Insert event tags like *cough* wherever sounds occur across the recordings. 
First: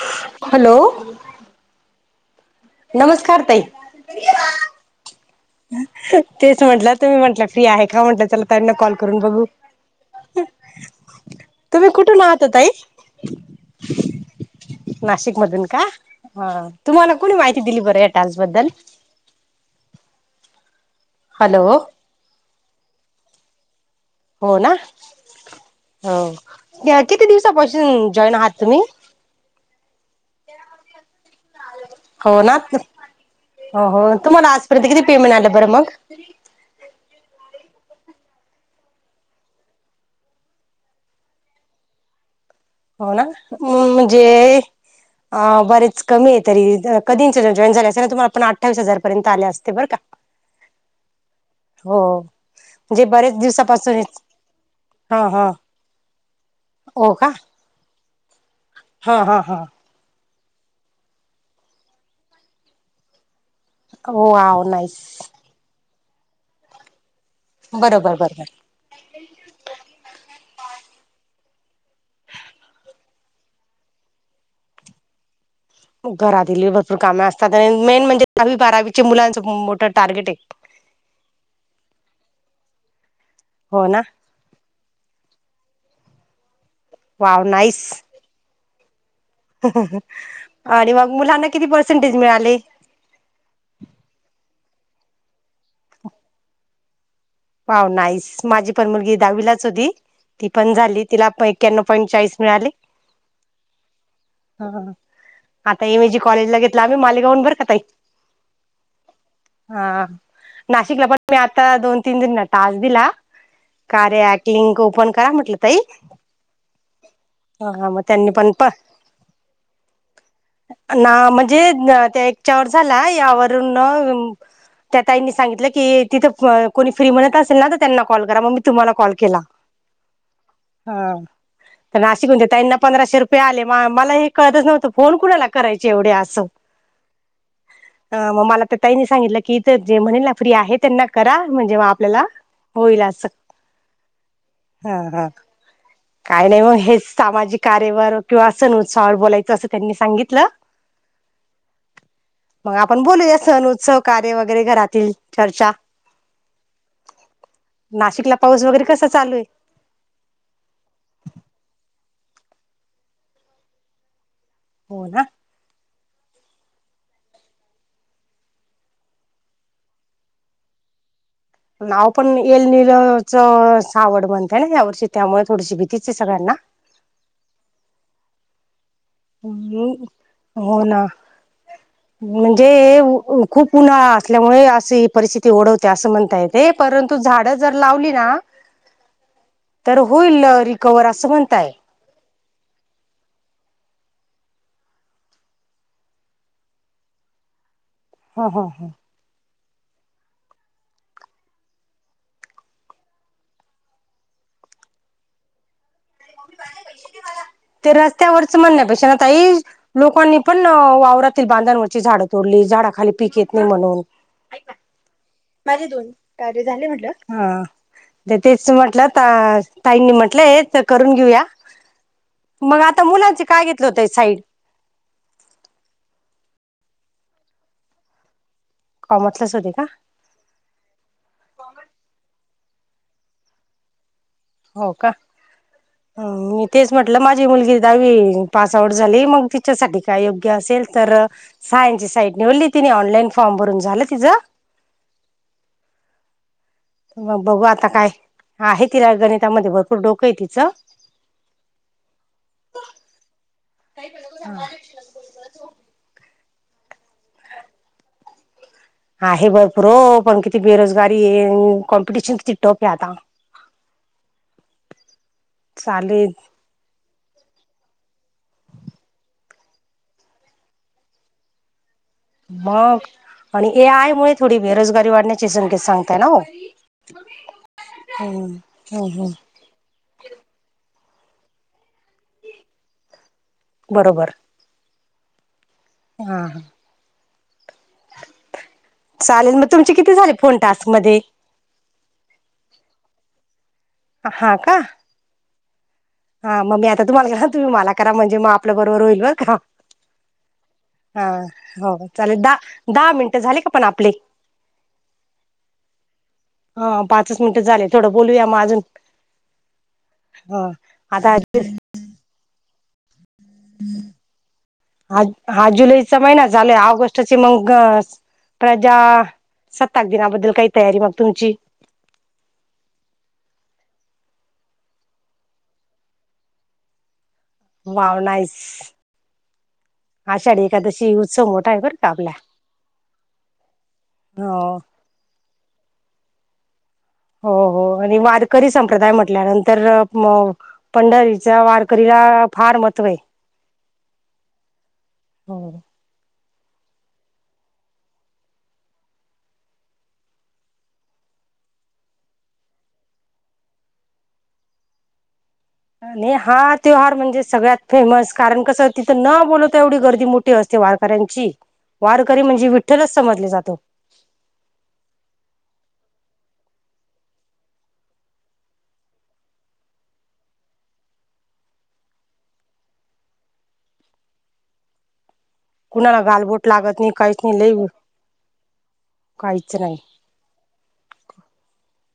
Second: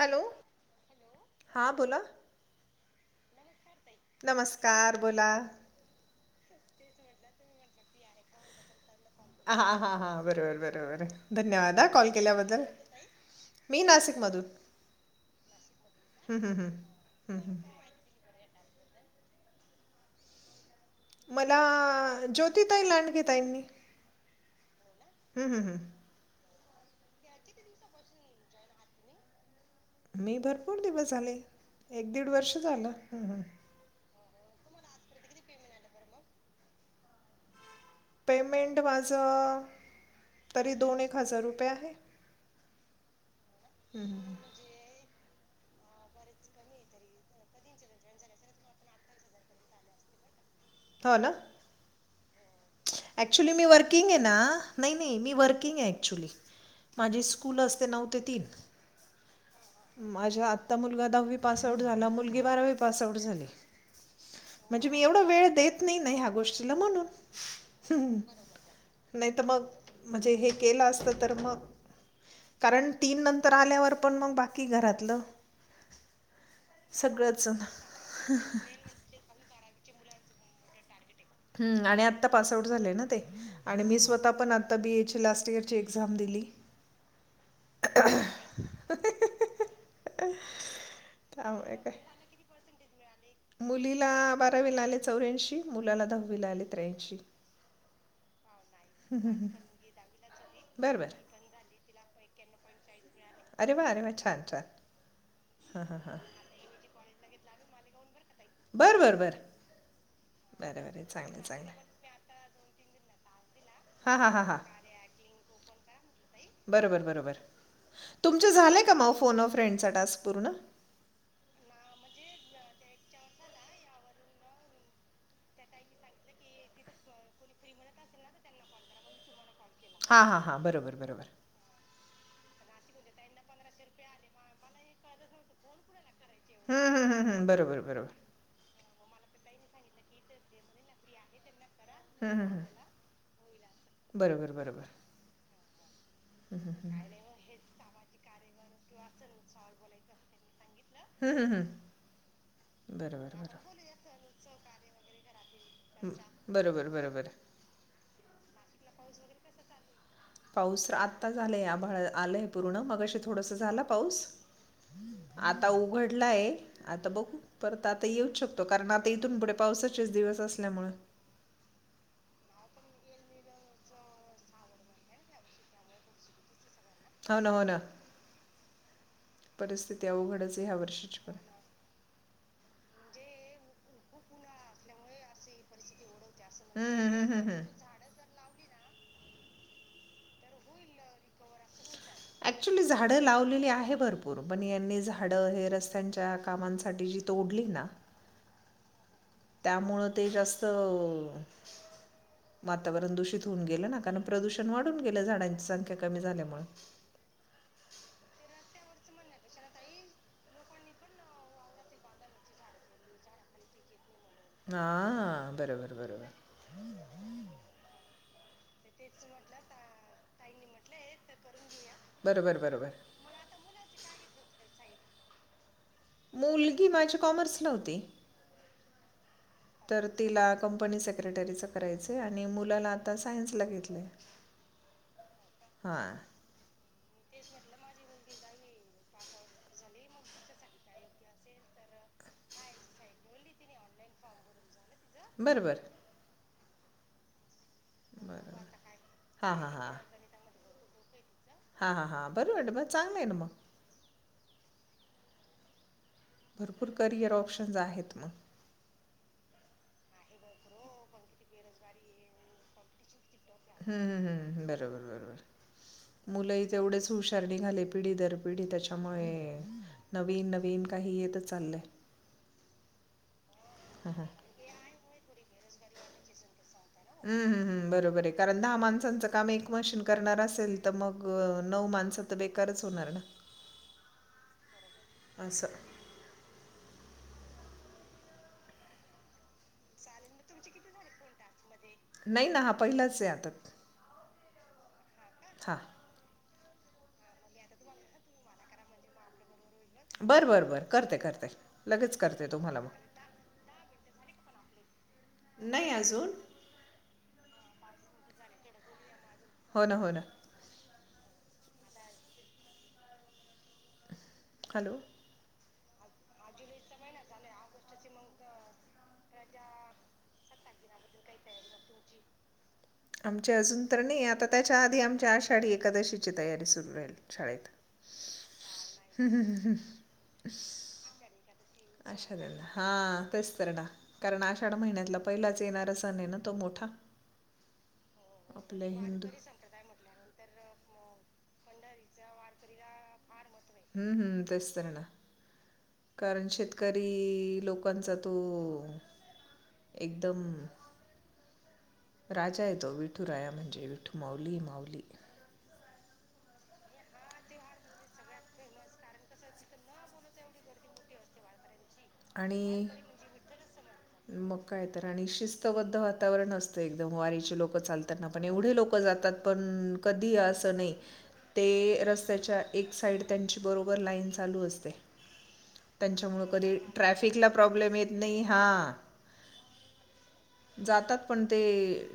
Hello हां बोला. नमस्कार ताई. नमस्कार बोला. तेच म्हटलं तुम्ही म्हटलं फ्री आहे का म्हटलं चला ताईंना कॉलकरू हा हा हा बरोबर बरोबर धन्यवादा तुम्ही ह कॉल कुठून आहात ओ केल्याबद्दल. ताई मी, नाशिक मधून. नाशिक मधून का? तुम्हाला कोणी हं माहिती दिली हं बरं या टास्क बद्दल. मला, हॅलो ज्योति ताई लांडगे ताईंनी. हो ना. हो. किती दिवसापासून जॉईन आहात तुम्ही? मी भरपूर दिवस झाले. एक -दीड हो वर्ष ना झालं. हो हो तुम्हाला आजपर्यंत किती पेमेंट आलं? बरं मग. पेमेंट माझं तरी दोन ऐक हजार रुपये आहे. हो ना. म हं हं म्हणजे अ बरेच कमी आहे तरी, कधीं जॉईन झाले असते तर आणि तुम्हाला पण अठ्ठावीस हजार पर्यंत आले असते, बरं का. ह हो, ना. हो. म्हणजे बरेच ऍक्च्युली मी वर्किंग आहे दिवसापासून ना, नाही, हा नाही, मी हा वर्किंग आहे ऍक्च्युली. हो माझी का स्कूल असते ना हा हा हा. माझा आत्ता मुलगा दहावी पास आउट झाला. मुलगी बारावी पासआऊट झाली. वाव म्हणजे नाईस मी एवढा वेळ देत नाही, नाही ह्या गोष्टीला म्हणून. बरोबर बरोबर नाही तर मग म्हणजे हे केलं असत तर मग, कारण तीन नंतर आल्यावर पण मग बाकी घरातलं घरात ही लय भरपूर कामे सगळंच असतात. आणि मेन म्हणजे दहावी बारावीच्या मुलांच मोठ टारगेट आहे. हू आणि आता पास आउट झाले ना ते, आणि हो मी ना स्वतः पण आता बी ए ची लास्ट इयर ची एक्झाम दिली. वाव! नाईस! आणि मग मुलांना किती त्यामुळे काय पर्सेंटेज मिळाले? मुलीला बारावी ला आले चौऱ्यांऐशी मुलाला दहावी ला आले त्र्यांऐशी. Wow nice, ! माझी पण मुलगी दहावीलाच होती, ती पण बरं झाली बरं तिला पण एक्याअणो पाईन्ट चाळीस मिळाले. अरे वा अरे वा छान छान ह हां आता हे हां मी हां जी कॉलेजला घेतला आम्ही मालेगावहून, बरं का ताई. बरं बरं बरं हा. बरं बरं नाशिकला पण चांगलं मी आहे, चांगलं आता आहे. दोन तीन टास्क दिला. हां हां कार्या हां ऍप हां लिंक ओपन करा म्हटलं ताई. बरोबर बरोबर. ह हा मग त्यांनी पण तुमचे प झाले का मग फोन अ फ्रेंडचा टास्क पूर्ण ना -म्हणजे ते वर झाला यावरून त्या ताईनी सांगितलं की, तिथं कोणी फ्री मिळत असेल, ना तर त्यांना कॉल करा. मग मी तुम्हाला कॉल केला. हा हा हा बरोबर बरोबर. तिकूंच्या ताईना पंधराशे रुपयाे आले, मला हे कळतचं नव्हंत फोन कुणाला करायचे येवढे? आ हम् हम्म हम् हम् बरोबर बरोबर. मग मला त्या ताईंनी सांगितलं की इथं जे म्हणेल ना, फ्री आहे, त्यांना करा. म्हणजे म आपल्याला हं, हं, हं. होईल असं. बरोबर बरोबर हा हा. काय हं, नाहीओ, हं, मग हं. हेच सामाजिक कार्यावर किंवा अ सण उत्सवावर बोलायचं असं त्यांनी सांगितलं. हं, हं, हं. मग आपण बरोबर बोलूया, सण, बरोबर उत्सव कार्य वगैरे. घरातील चर्चा- बरोबर बरोबर. नाशिकला पाऊस वगैरे कसा चालू आहे पाऊस आता झालाय. *unintelligible* आलय पूर्ण. मगाशी थोडा सा झाला पाऊस हो ना आता उघडल. नाही आता बघू परत आता येऊच शकतो, कारण आता इथून पुढे पावसाचेच दिवस असल्यामुळे नाव पण येल न येल च सावड म्हनतेय ना या वर्षी. त्यामुळे थोडीशी भीतीच आहे सगळ्यांना. होना होना. हम्म परिस्थिती अवघड आहे च ह्या हो ना वर्षीची पण. म्हणजे खूप उन्हाळा असल्यामुळे अस ही परिस्थिती ओढवते असं म्हण हम्म परंतु हम्म झाड हम्म हम्म जर लावली ना. तर होईल रिकवर असं म्हणताय. अऍक्च्युली झाड लावलेली आहे भरपूर पण यांनी झाड हे रस्त्यांच्या कामांसाठी तोडली ना. हो, हो, हो, त्यामुळं ते जास्त वातावरण दूषित होऊन गेलं ना कारण प्रदूषण वाढून गेलं झाडांची संख्या, कमी झाल्यामुळे ते रस्त्यावरच म्हणण्या त ताई लोकांनी पण वावरातील बांधांवरची झाडं तोडली झाडा खाली पीक येत नाही म्हणून. हा. माझे दोन कार्य झाले म्हटलं. तेच म्हटलं ताईंनी म्हटलं हे. घेऊया बरोबर मग बरोबर आता मुलां काय घेतलं होत साईड. मुलगी माझ्या कॉमर्सला होती. कॉमर्सलाच होते का तर तिला कंपनी सेक्रेटरी करायच आणि मुलाला आता सायन्स ला घेतलय. हो का मी तेच म्हटलं माझी मुलगी दहावी. पास आऊट झाली मग तिच्यासाठी काय योग्य असेल तर सायन्स ची साई निवडली तिने ऑनलाईन फॉर्म. भ रून झालं तिझं. बरोबर. मग बघू आता काय बरं आहे तिला हां गणितामध्ये भरपूर डोकं आहे तिचं. हा हा हा बरं वाट मग चांगलं आहे ना मग हाहा भरपूर करिअर ऑप्शन्स आहेत मग. आहे भरपूर हो पण किती बेरोजगारी कॉम्पिटिशन ति टोप आहे आता. हम् हम् हम्म बरोबर बरोबर. चालेल मुलंही तेवढेच हुशारणी नि घाले पिढी दर पिढी त्याच्यामुळे नवीन नवीन काही येत चाललंय. मग आणि ए आय मु हां थोडी बेरोजगारी वाढण्याचे संगेत सांगताय ना हो. हम्म हम् हम् बरोबर आहे हम्म कारण दहा हम्म माणसांचं हम्म काम एक मशीन करणार असेल तर मग ग नऊ माणसं तर बेकारच होणार ना. बरोबर. अससं हा हा. चालेल मग तुमचे किती झाले फोन टास्क मध्ये. नाही ना हा पहिलाच आहे आताात. हा कहा. हा. हा मग मी आता तुम्हाला करा तुम्ही मला करा म्हणजे म आप बरोबर होईल बर का. बरं बरं बरं करते हा करते हो लगेच ले करते दहा तुम्हाला मग दहा मिनट झाली का पण आपले हा. नाही अजून हा पाच मिनिटं झाले थोडं बोलूया मग अजून. हो ना हो ना. आ हॅलो आ हा जुलैचा महिना झालाय ऑगस्ट मग. प्रजासत्ताक दिनाबद्दल काही तयारी मग तुमची. आमचे अजून तर नाही आता त्याच्या आधी आमच्या आषाढी एकादशीची तयारी सुरू राहील. शाळेत वाव नाहीस आषाढी एखादशी उत्सव मोठा आहे बरं का आपला अशा हा तेच तर ना कारण हो आषाढ महिन्यातला पहिलाच येणारा सण आहे ना तो मोठा हो हो आणि वारकरी आपले संप्रदाय हिंदू म्हटल्यानंतर मग पंढरीच्या वारकरीला फार महत्त्व आहे. हम्म हम्म तेच तर ना हो कारण शेत शेतकरी लोकांचा तो एकदम राजा येतो विठूराया म्हणजे विठू माऊली माऊली आणि हा त्योहार म्हणजे सगळ्यात फेमस कारण कसं तिथं न बोलवता एवढी गर्दी मोठी असते. वारकऱ्यांची वारकरी म्हणजे आणि विठ्ठलच समजले जातो. मग काय तर आणि शिस्तबद्ध वातावरण असतं एकदम वारीची लोक चालताना पण एवढे लोक जातात पण कधी असं नाही ते रस्त्याच्या एक साईड त्यांची बरोबर लाईन चालू असतें. कुणाला गालबोट लागत नाही काहीच ट्रॅफिकला नाही लई प्रॉब्लेम येत नाही हा? काहीच नाही जातात पण ते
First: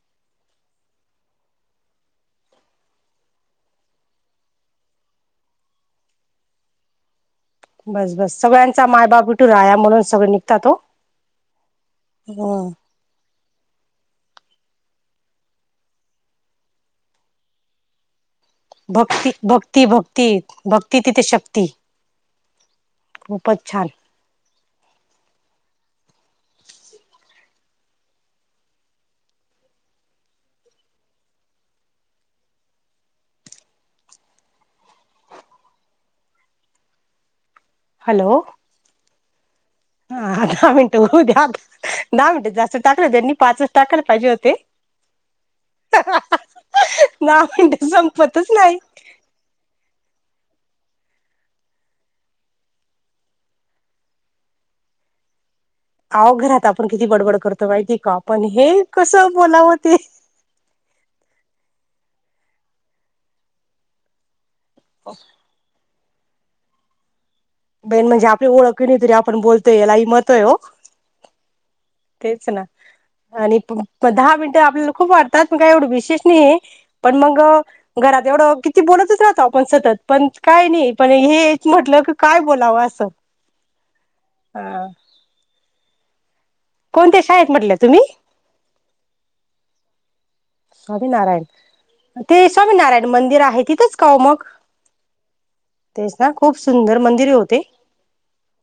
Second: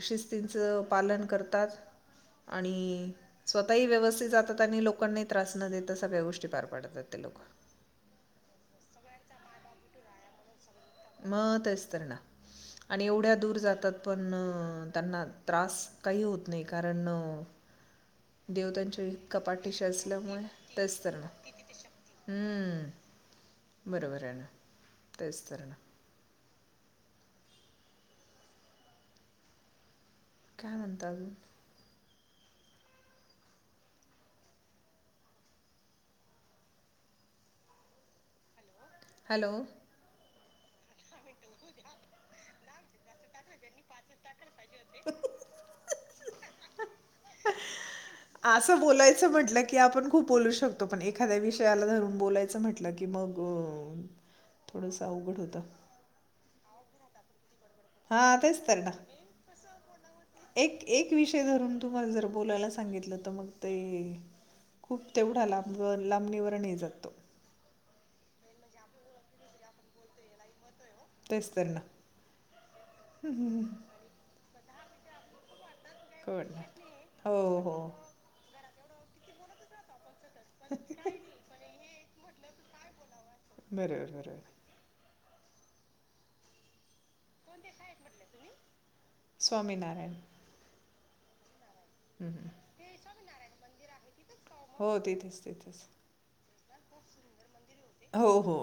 शिस्तीचं पालन करतात. आणि स्वतःही व्यवस्थित जातात आणि लोकांना त्रास न देत सगळ्या गोष्टी पार पाडतात ते लोक बस बस सगळ्यांचा मायबाप विटू राया म्हणून सगळं निघतात मग आहेच तर ना हं आणि एवढ्या दूर जातात पण त्यांना त्रास काही होत नाही कारण देव त्यांच्या भक्ती इतका पाठीशी भक्ती भक्ती असल्यामुळे भक्ती तेच तर तिथे ना शक्ती खूपच छान हम्म बरोबर आहे ना तेच तर ना काय म्हणता आजून? हॅलो. हॅलो. हा दहा मिनटं होऊ द्या दहा मिनटं जास्त टाकलं त्यांनी पाच टाकायला पाहिजे होते. ना दहा मिनिट संपतच नाही. असं बोलायचं म्हटलं की आपण खूप बोलू शकतो पण एखाद्या विषयाला धरून बोलायचं म्हंटलं की मग थोडस अवघड होतं. अव घरात आपण किती बडबड करतो. माहिती का हां पण तेच हे तर ना कसं बोलावं ते एक एक विषय धरून तुम्हाला जर बोलायला सांगितलं तर मग ते खूप तेवढं लांबणीवर नि जातातो बाईण म्हणजे आपली ओळख नाही तरी आपण बोलतोय याला ही महत्व हो तेच तर ना तेच ना आणि दहा मिनटं आपल्याला खूप वाटतात. का एवढं विशेष कळलं नाही ना. पण मग हो हो घरात एवढं किती बोलतच राहतो आपण सतत पण काय नाही पण हेच म्हटलं की काय बोलावं असं बरोबर बरोबर. हा कोणत्या शाळेत म्हटलं तुम्ही स्वामीनारायण स्वामीनारायण. हं, ते हं. स्वामीनारायण मंदिर आहे तिथंच का मग हो तिथेच तिथेच तेच ना? खूप सुंदर मंदिरे ओ ते. हो हो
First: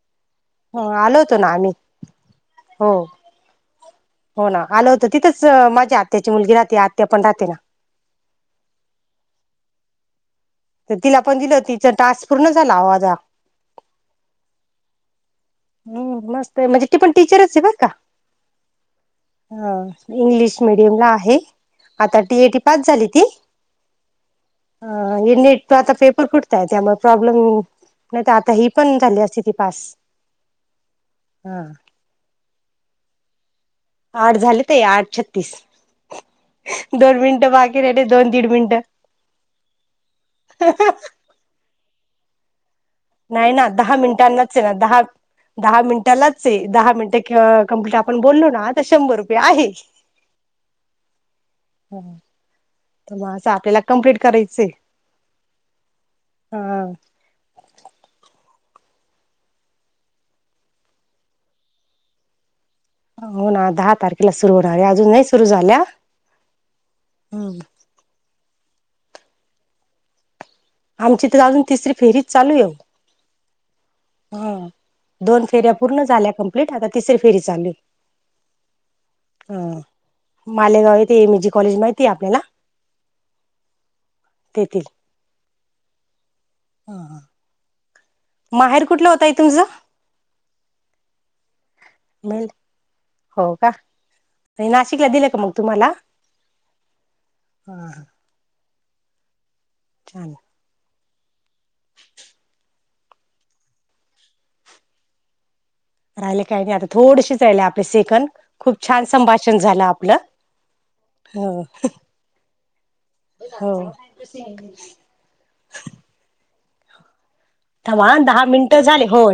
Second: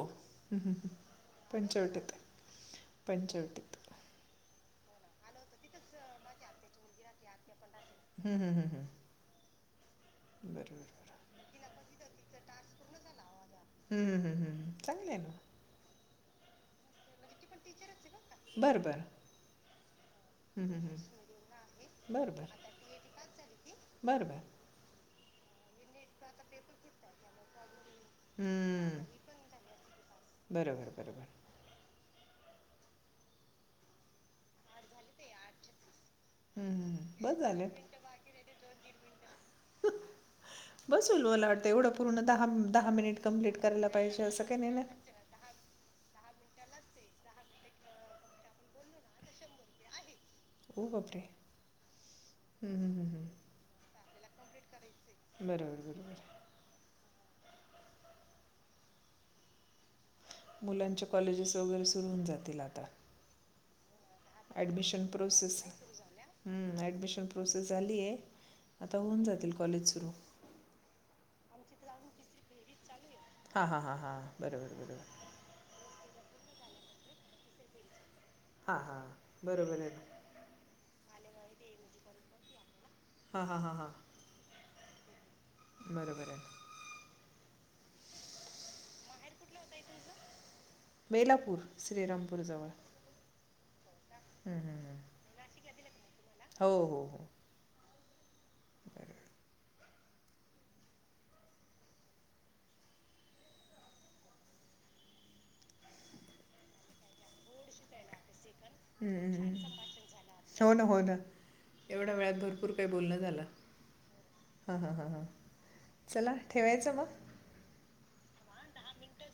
हो आलो होतो ना आम्ही पंचवटीत हो पंचवटीत. हो ना आलं होतं तिथंच माझ्या आत्याची मुलगी राहते आत्या पण राहते ना हम्म हम्म हम्म हम्म. तर तिला पण दिलं तिच टास्क पूर्ण झाला आहो माझा हम्म हम्म चांगली आहे ना. हम्म मस्त आहे म्हणजे ती पण टीचरच आहे बरं का? बरं बरं हा इंग्लिश हं, हं, हं. मिडियम ला आहे. आता बरं टी ए टी बरं पास झाली ती. बरं बरं. अ हे निट च आता पेप फुटल्याय त्यामुळे प्रॉब्लेम नाही त आता ही पण हं, झाली असती ती पास. बरोबर *unintelligible* हा आठ झाले ताई आठ छत्तीस. दोन हम्म बस मिनिटं झालं. बाकी राहिले दोन तीड मिनिटं. बस होर्रल मला वाटतं एवढं पूर्ण दहा दहा मिनिट नाही कंप्लीट ना करायला दहा पाहिजे असं मिनिटांनाच काही आहे ना नाही दहा दहा मिनटां दहा मिनिटे कंप्लीट आपण बोललो ना आता शंभर रुपये आहे. वो बापरे! हम्म हम्म तर हम्म मग असं हम्म. आपल्याला कम्प्लीट करायचंय. बरोबर. हा. मुलांच्या कॉलेजेस वगैरे सुरु होऊन जातील आता. हो ना दहा तारीख. ऍडमिशन प्रोसेस्म हम्म ऍडमिशन प्रोसेस झालीय. आता होऊन जातील कॉलेज सुरू. आमची तर अजून तिसरी फेरीच चालू येव. हा हा हा. हा दोन फेऱ्या पूर्ण झाल्या कंप्लीट, आता तिसरी फेरी चालूय. हा हा बरोबर आहे ना. ते मी जे कॉलेज माहिती आहे आपल्याला? हा हा हा हा. येतील. बरोबर आहे. माहेर कुठल हो ताई? बेलापूर श्रीरामपूरजवळ. हो का नी नाशिकला दिलं का मगं तुम्हाला? हो हो हो. *unintelligible* छान! *inaudible* राहिले काही नाही आता, थोडशीच राहिले आपले सेकंद खूप छान हम्म हम्म हम्म. संभाषण झालं आपलं. हो ना हो ना एवढ्या वेळात भरपूर काही बोलणं झालं हो हम्म हम्म हम्म हम्म. चला ठेवायचं मगं? थांबा हां दहा मिनिटं झाले हो.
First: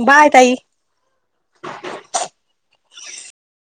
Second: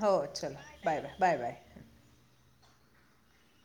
हो बाय ताई चला बाय बाय बाय बाय. *inaudible*